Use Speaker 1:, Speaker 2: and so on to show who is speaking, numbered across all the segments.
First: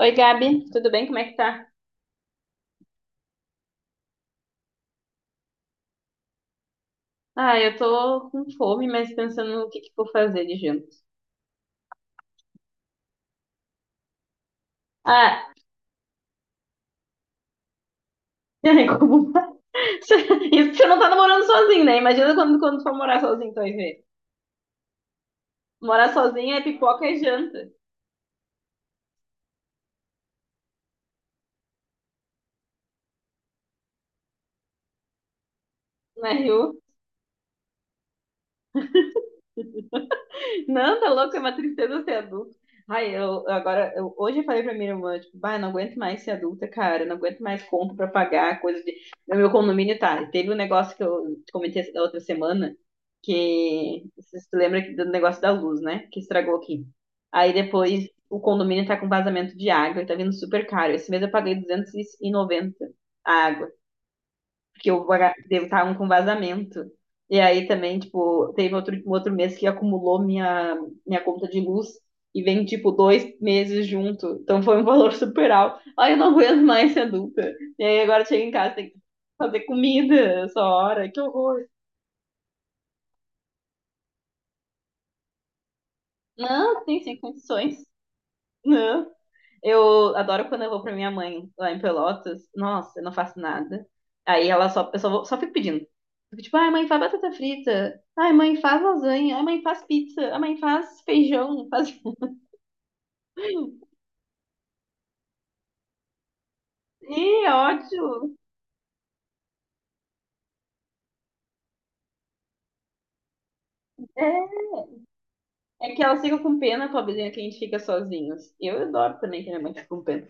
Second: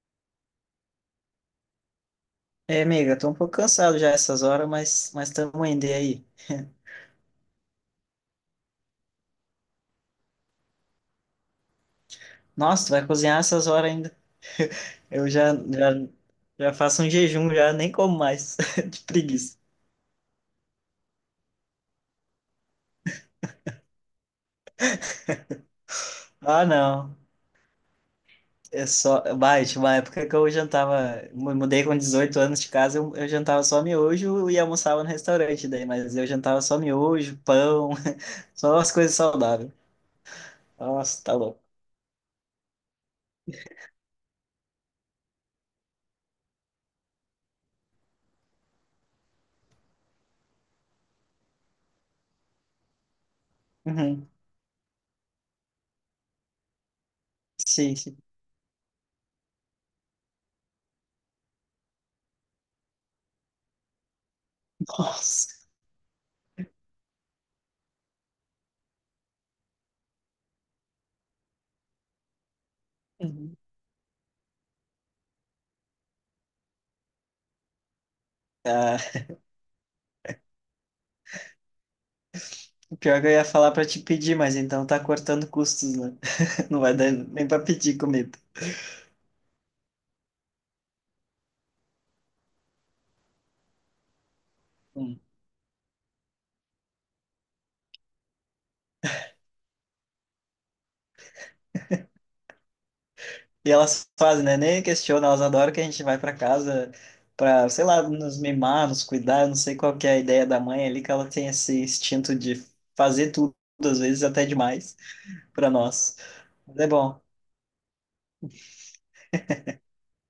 Speaker 1: Oi, Gabi, tudo bem? Como é que tá?
Speaker 2: É, amiga, tô um pouco cansado já essas horas, mas estamos indo e aí.
Speaker 1: Ah, eu tô com fome, mas pensando no que eu vou fazer de janta.
Speaker 2: Nossa, tu vai cozinhar essas horas ainda. Eu
Speaker 1: Ah,
Speaker 2: já, já já faço um jejum já, nem como mais de
Speaker 1: como...
Speaker 2: preguiça.
Speaker 1: Isso que você não tá namorando sozinho, né? Imagina quando for morar sozinho, tu vai ver. Morar sozinho é
Speaker 2: Ah,
Speaker 1: pipoca
Speaker 2: não.
Speaker 1: e janta,
Speaker 2: É só, vai, tinha uma época que eu jantava, mudei com 18 anos de casa, eu jantava só miojo e almoçava no restaurante daí, mas eu
Speaker 1: né,
Speaker 2: jantava só
Speaker 1: Rio?
Speaker 2: miojo, pão, só as coisas saudáveis.
Speaker 1: Não, tá
Speaker 2: Nossa, tá
Speaker 1: louco, é uma
Speaker 2: louco.
Speaker 1: tristeza ser adulto. Ai, eu agora, hoje eu falei pra minha irmã, tipo, vai, não aguento mais ser adulta, cara, não aguento mais conta pra pagar, coisa de. No meu condomínio tá. Teve um negócio que eu te comentei da outra semana, que
Speaker 2: Uhum.
Speaker 1: você se lembra do negócio da luz, né? Que estragou aqui. Aí
Speaker 2: Sim,
Speaker 1: depois
Speaker 2: sim.
Speaker 1: o condomínio tá com vazamento de água e tá vindo super caro. Esse mês eu paguei 290 a que eu
Speaker 2: Nossa.
Speaker 1: estavam com vazamento. E aí também, tipo, teve outro, um outro mês que acumulou minha conta de luz e vem, tipo, dois
Speaker 2: Uhum.
Speaker 1: meses junto. Então foi um valor super alto. Ai, eu não aguento mais ser adulta. E aí agora chega em casa, tem que
Speaker 2: Ah,
Speaker 1: fazer comida essa hora. Que horror.
Speaker 2: pior que eu ia falar pra te pedir, mas então tá cortando custos, né? Não
Speaker 1: Não,
Speaker 2: vai
Speaker 1: tem
Speaker 2: dar
Speaker 1: sem
Speaker 2: nem pra
Speaker 1: condições.
Speaker 2: pedir comida.
Speaker 1: Não. Eu adoro quando eu vou pra minha mãe lá em Pelotas. Nossa, eu não faço nada. Aí ela só, eu só,
Speaker 2: Hum.
Speaker 1: vou, só fico pedindo. Fico tipo, ai, mãe, faz batata frita. Ai, mãe, faz lasanha. Ai, mãe, faz pizza. Ai, mãe, faz feijão. Faz...
Speaker 2: E elas fazem, né? Nem questionam, elas adoram que a gente vai pra casa
Speaker 1: Ih,
Speaker 2: pra, sei lá,
Speaker 1: ótimo.
Speaker 2: nos mimar, nos cuidar. Eu não sei qual que é a ideia da mãe ali, que ela tem esse instinto de fazer tudo, às vezes até
Speaker 1: É.
Speaker 2: demais, pra
Speaker 1: É que
Speaker 2: nós.
Speaker 1: elas ficam com
Speaker 2: Mas é
Speaker 1: pena,
Speaker 2: bom.
Speaker 1: pobrezinha, que a gente fica sozinhos. Eu adoro também que minha mãe fica com pena.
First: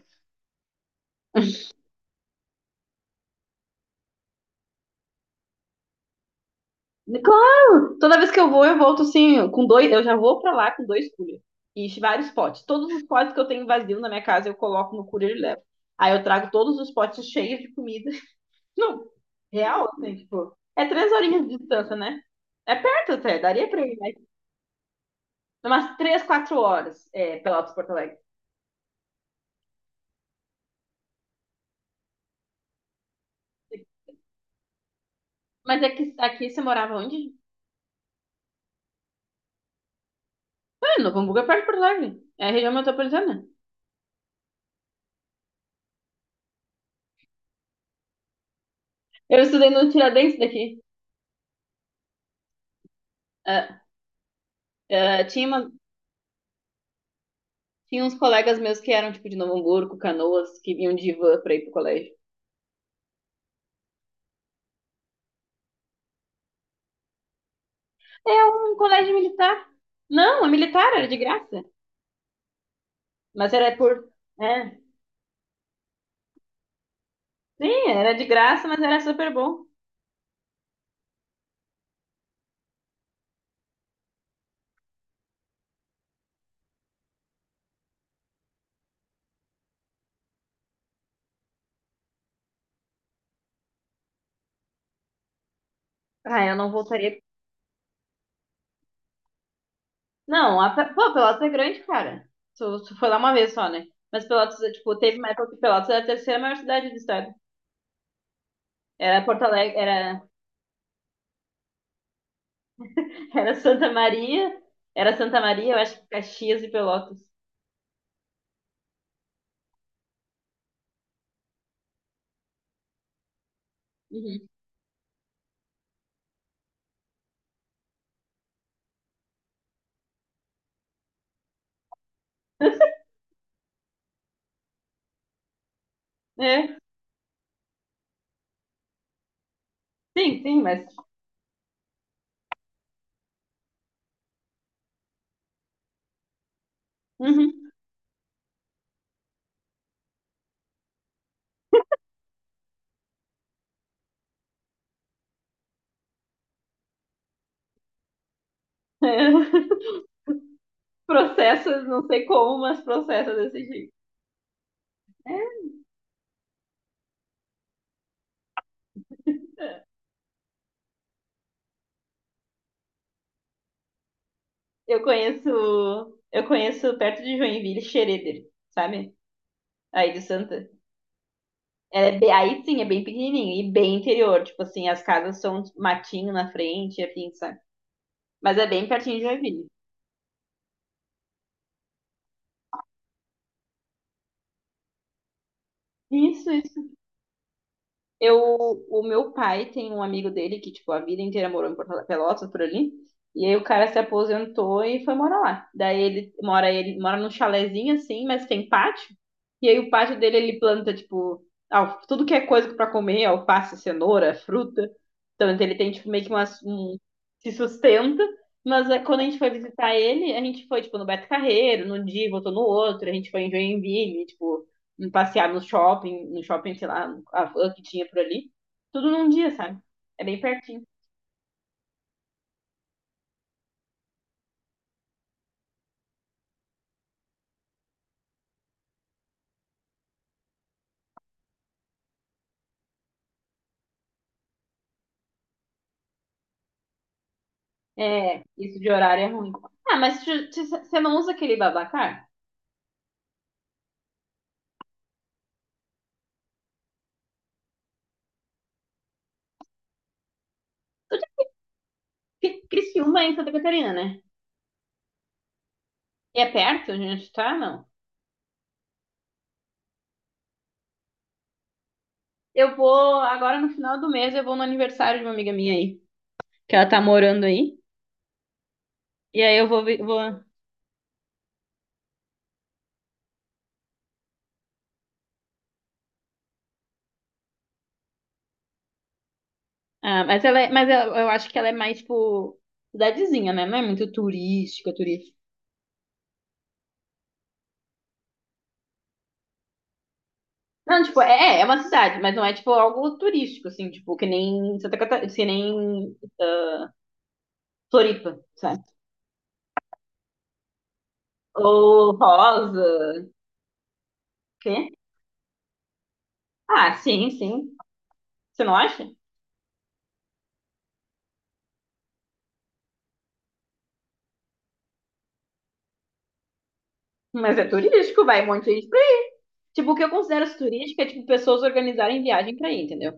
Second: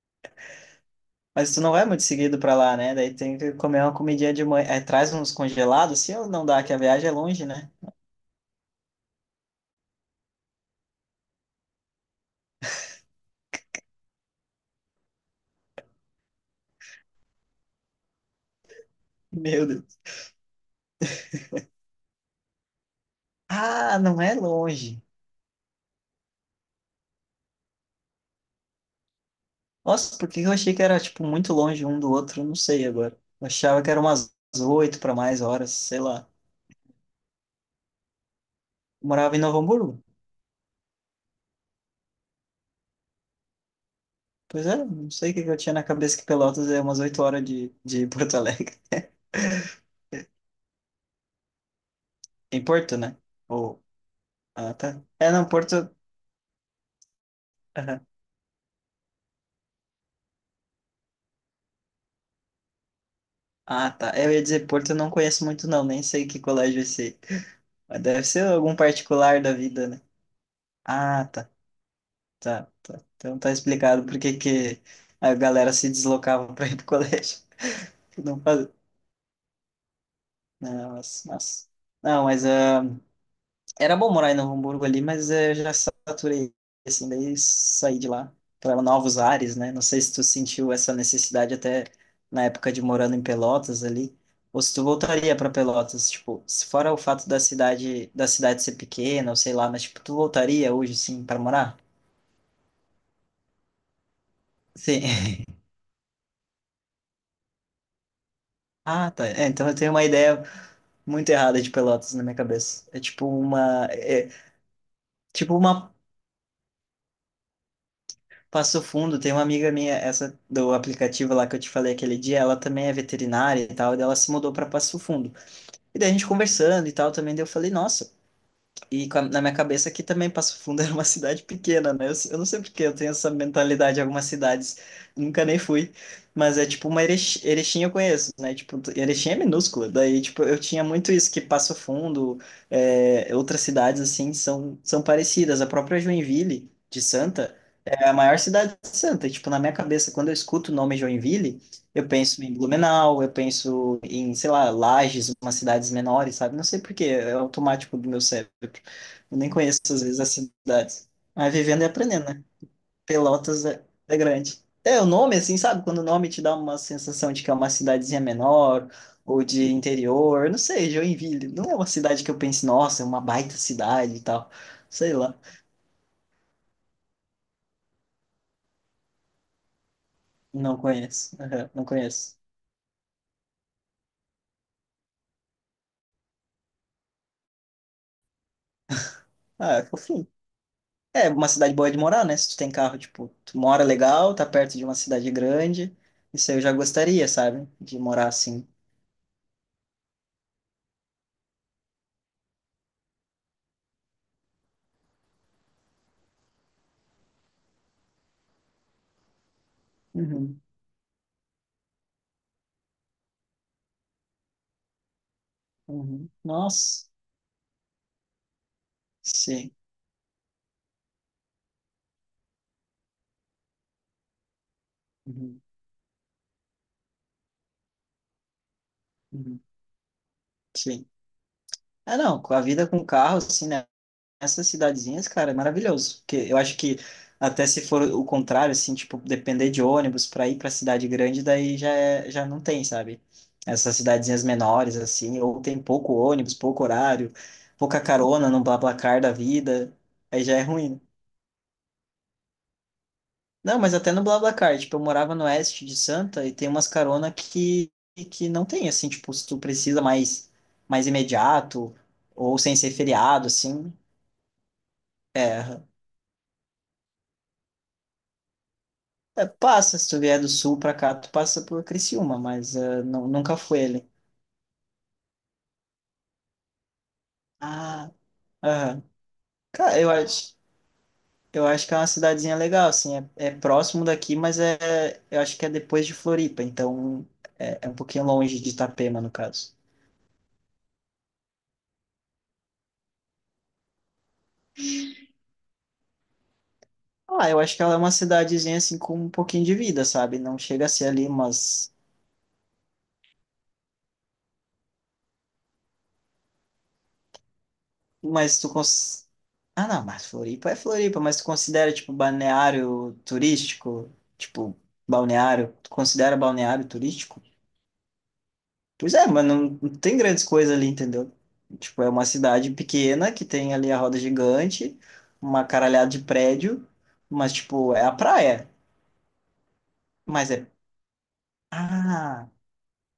Speaker 2: Mas tu não vai muito seguido pra lá, né? Daí tem que comer uma comidinha de mãe. É, traz uns congelados, se ou não dá, que a viagem é longe, né?
Speaker 1: Claro! Toda vez que eu vou, eu volto assim, com dois. Eu já vou pra lá com dois coolers. E vários potes. Todos os potes que eu tenho vazio na minha casa, eu coloco no cooler e levo. Aí eu trago todos os potes cheios de comida. Não,
Speaker 2: Meu
Speaker 1: real,
Speaker 2: Deus.
Speaker 1: assim, tipo. É 3 horinhas de distância, né? É perto até, daria pra ir,
Speaker 2: Ah,
Speaker 1: mas
Speaker 2: não é longe.
Speaker 1: umas 3, 4 horas, é, Pelotas, Porto Alegre.
Speaker 2: Nossa, porque eu achei que era, tipo, muito longe um do outro. Não sei agora. Eu achava que era umas 8 para mais horas,
Speaker 1: Mas é
Speaker 2: sei
Speaker 1: que
Speaker 2: lá.
Speaker 1: aqui você morava onde?
Speaker 2: Eu morava em Novo Hamburgo.
Speaker 1: Ah, Novo Hamburgo é perto de Porto Alegre. É a região metropolitana.
Speaker 2: Pois é, não sei o que que eu tinha na cabeça que Pelotas é umas 8 horas de Porto Alegre.
Speaker 1: Eu estudei no Tiradentes daqui.
Speaker 2: Em Porto, né?
Speaker 1: Ah,
Speaker 2: Ou... Ah, tá.
Speaker 1: ah,
Speaker 2: É,
Speaker 1: tinha
Speaker 2: não,
Speaker 1: uma,
Speaker 2: Porto...
Speaker 1: tinha
Speaker 2: Aham.
Speaker 1: uns colegas meus que eram, tipo, de Novo Hamburgo, Canoas, que vinham de van pra ir pro colégio.
Speaker 2: Ah, tá. É, eu ia dizer Porto eu não conheço muito, não. Nem sei que colégio é esse. Mas deve
Speaker 1: É
Speaker 2: ser
Speaker 1: um
Speaker 2: algum
Speaker 1: colégio
Speaker 2: particular da
Speaker 1: militar.
Speaker 2: vida, né?
Speaker 1: Não, é militar, era de
Speaker 2: Ah, tá.
Speaker 1: graça.
Speaker 2: Tá, tá. Então
Speaker 1: Mas
Speaker 2: tá
Speaker 1: era
Speaker 2: explicado
Speaker 1: por.
Speaker 2: por que
Speaker 1: É.
Speaker 2: que a galera se deslocava para ir pro colégio.
Speaker 1: Sim, era de
Speaker 2: Não
Speaker 1: graça,
Speaker 2: faz...
Speaker 1: mas era super bom.
Speaker 2: Não, mas, mas- não, mas era bom morar em Novo Hamburgo ali, mas eu já saturei, assim, daí saí de lá para novos ares, né? Não sei se tu sentiu essa necessidade até na época de morando em Pelotas ali, ou se tu voltaria para Pelotas, tipo,
Speaker 1: Ah, eu
Speaker 2: se
Speaker 1: não
Speaker 2: fora o
Speaker 1: voltaria.
Speaker 2: fato da cidade ser pequena, ou sei lá, mas tipo, tu
Speaker 1: Não, a...
Speaker 2: voltaria hoje,
Speaker 1: pô,
Speaker 2: sim, para
Speaker 1: Pelotas é
Speaker 2: morar?
Speaker 1: grande, cara. Tu, tu foi lá uma vez só, né? Mas Pelotas, é, tipo,
Speaker 2: Sim.
Speaker 1: teve uma época que Pelotas era a terceira maior cidade do estado.
Speaker 2: Ah,
Speaker 1: Era
Speaker 2: tá.
Speaker 1: Porto
Speaker 2: É, então eu
Speaker 1: Alegre,
Speaker 2: tenho uma
Speaker 1: era,
Speaker 2: ideia muito errada de Pelotas na minha cabeça.
Speaker 1: era Santa
Speaker 2: É,
Speaker 1: Maria, era Santa
Speaker 2: tipo
Speaker 1: Maria, eu
Speaker 2: uma
Speaker 1: acho que Caxias e Pelotas.
Speaker 2: Passo Fundo, tem uma amiga minha, essa do aplicativo lá que eu te falei aquele dia, ela também é veterinária e tal, e daí ela se
Speaker 1: Uhum.
Speaker 2: mudou para Passo Fundo. E daí a gente conversando e tal também, daí eu falei, nossa, e na minha cabeça aqui também Passo Fundo era uma cidade pequena, né? Eu não sei por que eu tenho essa mentalidade em algumas cidades, nunca nem fui, mas é
Speaker 1: É,
Speaker 2: tipo uma Erechim, Erechim eu conheço, né? Tipo, Erechim é minúscula, daí
Speaker 1: sim,
Speaker 2: tipo, eu
Speaker 1: sim,
Speaker 2: tinha
Speaker 1: mas.
Speaker 2: muito isso, que Passo Fundo, é, outras cidades assim, são parecidas, a própria Joinville de Santa
Speaker 1: Uhum.
Speaker 2: é a maior cidade santa. E, tipo, na minha cabeça, quando eu escuto o nome Joinville, eu penso em Blumenau, eu penso em, sei lá, Lages, umas cidades menores, sabe? Não sei por quê, é automático do meu cérebro.
Speaker 1: É.
Speaker 2: Eu nem conheço, às vezes, as cidades. Mas
Speaker 1: Processa,
Speaker 2: vivendo e
Speaker 1: não sei
Speaker 2: aprendendo, né?
Speaker 1: como, mas processa
Speaker 2: Pelotas
Speaker 1: desse
Speaker 2: é,
Speaker 1: jeito.
Speaker 2: é grande. É, o nome, assim, sabe? Quando o nome te dá uma sensação de que é uma cidadezinha menor ou de
Speaker 1: É.
Speaker 2: interior, não sei, Joinville. Não é uma cidade que eu pense, nossa, é uma baita cidade e tal.
Speaker 1: Eu
Speaker 2: Sei lá.
Speaker 1: conheço, eu conheço perto de Joinville, Xereder, sabe? Aí de Santa.
Speaker 2: Não conheço. Aham, não
Speaker 1: É,
Speaker 2: conheço.
Speaker 1: aí sim, é bem pequenininho e bem interior. Tipo assim, as casas são matinho na frente, assim, sabe? Mas é bem pertinho de Joinville.
Speaker 2: Ah, é fofinho. É uma cidade boa é de morar, né? Se tu tem carro, tipo, tu mora legal, tá perto de uma cidade grande. Isso
Speaker 1: Isso,
Speaker 2: aí eu já
Speaker 1: isso.
Speaker 2: gostaria, sabe? De morar
Speaker 1: Eu,
Speaker 2: assim.
Speaker 1: o meu pai tem um amigo dele que, tipo, a vida inteira morou em Porto Pelotas, por ali. E aí o cara se aposentou e foi morar lá. Daí ele mora num chalezinho assim, mas tem pátio. E aí o pátio dele ele
Speaker 2: Uhum,
Speaker 1: planta, tipo, tudo que é coisa pra comer, alface, cenoura, fruta. Então ele tem, tipo, meio
Speaker 2: uhum.
Speaker 1: que umas, um,
Speaker 2: Nossa,
Speaker 1: se sustenta. Mas é, quando a gente foi
Speaker 2: sim.
Speaker 1: visitar ele, a gente foi, tipo, no Beto Carreiro, num dia, e voltou no outro, a gente foi em Joinville, tipo em passear
Speaker 2: Uhum,
Speaker 1: no shopping, no shopping, sei lá, a van que tinha por ali. Tudo num dia,
Speaker 2: uhum,
Speaker 1: sabe? É bem pertinho.
Speaker 2: sim. Ah, não, com a vida com carro, assim, né? Essas cidadezinhas, cara, é maravilhoso. Porque eu acho que até se for o contrário, assim, tipo, depender de ônibus para ir para cidade grande, daí já, é- já não tem, sabe? Essas cidadezinhas menores, assim, ou tem pouco ônibus, pouco horário, pouca
Speaker 1: É,
Speaker 2: carona no
Speaker 1: isso de
Speaker 2: BlaBlaCar
Speaker 1: horário é
Speaker 2: da
Speaker 1: ruim.
Speaker 2: vida,
Speaker 1: Ah, mas
Speaker 2: aí já é
Speaker 1: você
Speaker 2: ruim.
Speaker 1: não usa aquele Babacar?
Speaker 2: Né? Não, mas até no BlaBlaCar, tipo, eu morava no oeste de Santa e tem umas carona que, não tem, assim, tipo, se tu precisa mais, mais imediato
Speaker 1: Porque
Speaker 2: ou sem ser
Speaker 1: Criciúma é em
Speaker 2: feriado,
Speaker 1: Santa Catarina,
Speaker 2: assim.
Speaker 1: né?
Speaker 2: É,
Speaker 1: E é perto onde a gente tá? Não.
Speaker 2: é, passa, se tu vier do sul pra cá, tu passa por Criciúma,
Speaker 1: Eu
Speaker 2: mas
Speaker 1: vou,
Speaker 2: nunca
Speaker 1: agora no
Speaker 2: foi
Speaker 1: final do
Speaker 2: ali.
Speaker 1: mês, eu vou no aniversário de uma amiga minha aí, que ela tá morando aí.
Speaker 2: Ah, aham.
Speaker 1: E aí eu vou,
Speaker 2: Cara, eu
Speaker 1: vou...
Speaker 2: acho, eu acho que é uma cidadezinha legal, assim, é, é próximo daqui, mas é, eu acho que é depois de Floripa, então é, é um pouquinho longe de Itapema, no caso.
Speaker 1: Ah, mas ela é, mas ela- eu acho que ela é mais, tipo, cidadezinha, né? Não é muito turística, turística.
Speaker 2: Ah, eu acho que ela é uma cidadezinha, assim, com um pouquinho de vida, sabe? Não chega a
Speaker 1: Não,
Speaker 2: ser
Speaker 1: tipo,
Speaker 2: ali,
Speaker 1: é, é uma cidade, mas não é, tipo, algo turístico, assim, tipo, que nem Santa Catarina, que nem Floripa,
Speaker 2: mas tu
Speaker 1: sabe?
Speaker 2: cons... Ah, não, mas Floripa é Floripa, mas tu considera, tipo,
Speaker 1: Ou Rosa,
Speaker 2: balneário turístico?
Speaker 1: quê?
Speaker 2: Tipo, balneário, tu considera balneário
Speaker 1: Ah, sim,
Speaker 2: turístico?
Speaker 1: sim. Você não acha?
Speaker 2: Pois é, mas não, não tem grandes coisas ali, entendeu? Tipo, é uma cidade pequena que tem ali a roda gigante, uma caralhada de prédio, mas,
Speaker 1: Mas é
Speaker 2: tipo, é a
Speaker 1: turístico, vai um monte
Speaker 2: praia.
Speaker 1: de gente pra ir. Tipo, o que eu
Speaker 2: Mas
Speaker 1: considero
Speaker 2: é.
Speaker 1: turístico é, tipo, pessoas organizarem
Speaker 2: Ah,
Speaker 1: viagem pra ir, entendeu?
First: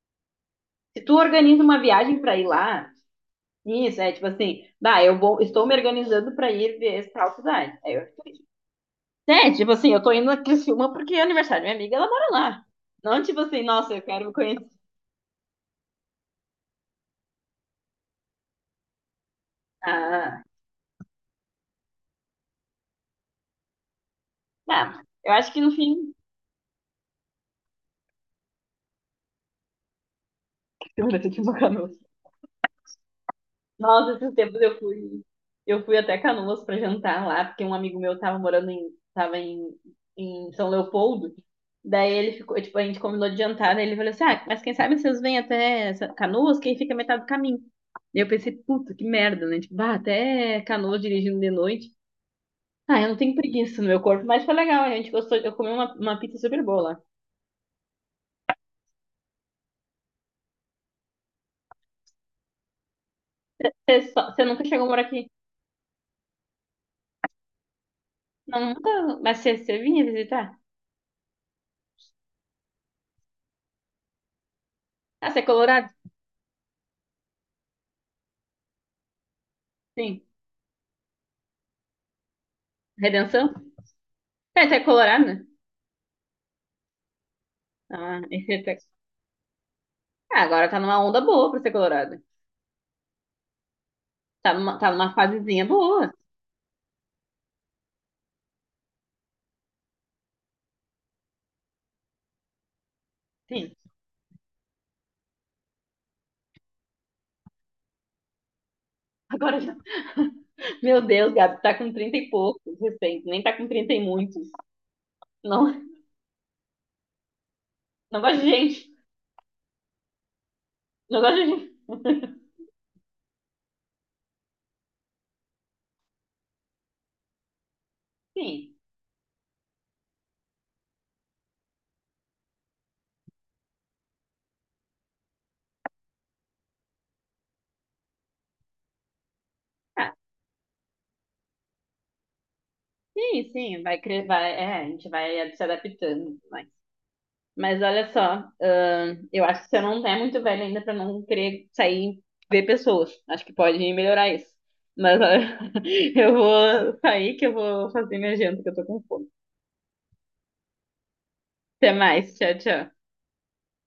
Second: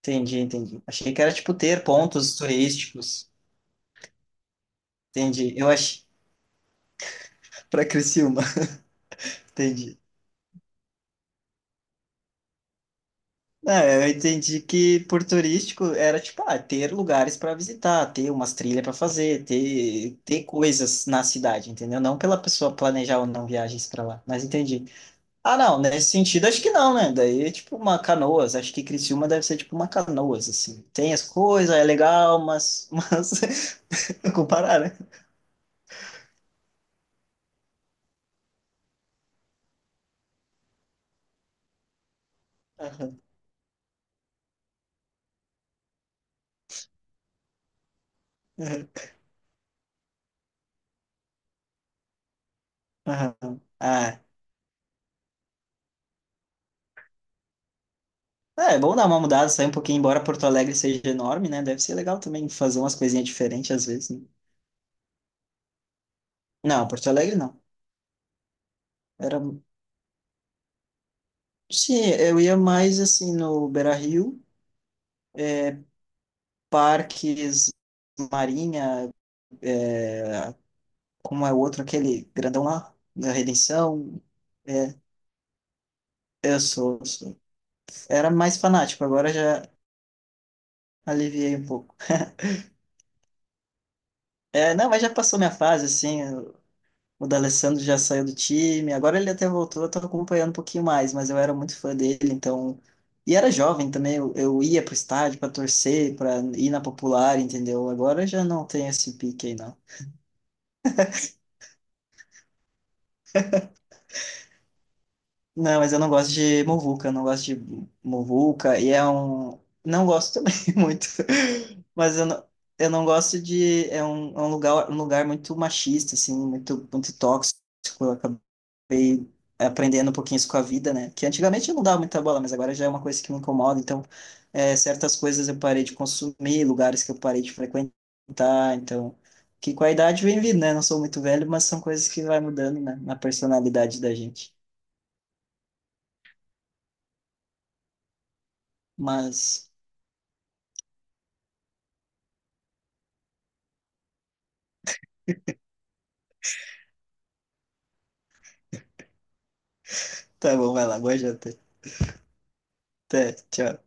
Speaker 2: entendi, entendi.
Speaker 1: Se
Speaker 2: Achei
Speaker 1: tu
Speaker 2: que era, tipo,
Speaker 1: organiza uma
Speaker 2: ter
Speaker 1: viagem
Speaker 2: pontos
Speaker 1: pra ir lá,
Speaker 2: turísticos.
Speaker 1: isso, é, tipo assim, bah, eu vou,
Speaker 2: Entendi.
Speaker 1: estou
Speaker 2: Eu
Speaker 1: me
Speaker 2: achei.
Speaker 1: organizando pra ir ver tal cidade.
Speaker 2: Pra
Speaker 1: Aí eu,
Speaker 2: Criciúma,
Speaker 1: é, tipo assim,
Speaker 2: entendi.
Speaker 1: eu tô indo a Criciúma porque é aniversário da minha amiga, ela mora lá. Não, tipo assim,
Speaker 2: Não,
Speaker 1: nossa, eu
Speaker 2: eu
Speaker 1: quero
Speaker 2: entendi
Speaker 1: conhecer.
Speaker 2: que por turístico era, tipo, ah, ter lugares para visitar, ter umas trilhas para fazer, ter,
Speaker 1: Ah,
Speaker 2: ter coisas na cidade, entendeu? Não pela pessoa planejar ou não viagens para lá, mas entendi.
Speaker 1: ah, eu acho
Speaker 2: Ah,
Speaker 1: que no
Speaker 2: não, nesse
Speaker 1: fim.
Speaker 2: sentido acho que não, né? Daí é tipo uma canoas, acho que Criciúma deve ser tipo uma canoas, assim. Tem as
Speaker 1: Segurança de uma
Speaker 2: coisas, é
Speaker 1: Canoas.
Speaker 2: legal, mas
Speaker 1: Nossa,
Speaker 2: não
Speaker 1: esses tempos eu
Speaker 2: comparar, né?
Speaker 1: fui. Eu fui até Canoas pra jantar lá, porque um amigo meu tava morando em. Tava em, em São Leopoldo. Daí ele ficou, tipo, a gente
Speaker 2: Aham,
Speaker 1: combinou de jantar, daí ele falou assim, ah, mas quem sabe vocês vêm até Canoas, quem fica metade do caminho. Daí eu pensei, puta, que merda, né? Tipo, bah, até Canoas dirigindo de noite. Ah, eu não
Speaker 2: aham,
Speaker 1: tenho
Speaker 2: aham.
Speaker 1: preguiça no meu
Speaker 2: Ah,
Speaker 1: corpo, mas foi legal, a gente gostou, eu comi uma pizza super boa lá.
Speaker 2: é, é bom dar uma mudada, sair um pouquinho, embora Porto Alegre seja enorme, né? Deve ser legal também fazer umas coisinhas diferentes às vezes,
Speaker 1: Você
Speaker 2: né?
Speaker 1: você nunca chegou a morar aqui?
Speaker 2: Não, Porto Alegre não.
Speaker 1: Não, nunca, mas
Speaker 2: Era...
Speaker 1: você, você vinha visitar?
Speaker 2: Sim, eu ia mais assim no Beira-Rio,
Speaker 1: Ah, você é
Speaker 2: é,
Speaker 1: colorado?
Speaker 2: parques, Marinha,
Speaker 1: Sim.
Speaker 2: como é o outro, aquele grandão lá, da
Speaker 1: Redenção?
Speaker 2: Redenção.
Speaker 1: É, você é
Speaker 2: É,
Speaker 1: colorado, né?
Speaker 2: eu sou, eu sou.
Speaker 1: Ah,
Speaker 2: Era mais fanático, agora já
Speaker 1: ah, agora tá numa onda boa
Speaker 2: aliviei
Speaker 1: pra
Speaker 2: um
Speaker 1: ser
Speaker 2: pouco.
Speaker 1: colorado.
Speaker 2: É, não,
Speaker 1: Tá
Speaker 2: mas já
Speaker 1: numa
Speaker 2: passou minha
Speaker 1: fasezinha
Speaker 2: fase,
Speaker 1: boa.
Speaker 2: assim. Eu- o D'Alessandro já saiu do time, agora ele até voltou, eu tô acompanhando um pouquinho mais, mas eu era muito fã dele, então. E era
Speaker 1: Sim.
Speaker 2: jovem também, eu ia pro estádio pra torcer, pra ir na popular, entendeu? Agora eu já não tenho esse pique aí,
Speaker 1: Agora já.
Speaker 2: não.
Speaker 1: Meu Deus, Gabi, tá com 30 e poucos, recente. Nem tá com 30 e muitos. Não,
Speaker 2: Não, mas eu não gosto de muvuca, eu não gosto de
Speaker 1: não gosto de
Speaker 2: muvuca, e
Speaker 1: gente.
Speaker 2: é um. Não gosto também muito.
Speaker 1: Não gosto de
Speaker 2: Mas eu
Speaker 1: gente.
Speaker 2: não, eu não gosto de. É um lugar muito machista, assim, muito, muito tóxico. Eu acabei
Speaker 1: Sim.
Speaker 2: aprendendo um pouquinho isso com a vida, né? Que antigamente eu não dava muita bola, mas agora já é uma coisa que me incomoda. Então, é, certas coisas eu parei de consumir, lugares que eu parei de frequentar. Então, que com a
Speaker 1: Ah,
Speaker 2: idade vem vindo, né? Não sou muito velho, mas são coisas que vai mudando, né? Na
Speaker 1: sim, sim. Vai,
Speaker 2: personalidade da
Speaker 1: vai,
Speaker 2: gente.
Speaker 1: é, a gente vai se adaptando. Vai. Mas olha só, eu acho que
Speaker 2: Mas.
Speaker 1: você não é muito velho ainda pra não querer sair e ver pessoas. Acho que pode melhorar isso. Mas olha, eu vou sair que eu vou fazer minha janta, que eu tô com fome.
Speaker 2: Tá bom, vai lá, boa janta.
Speaker 1: Até mais, tchau, tchau.
Speaker 2: Até, tchau.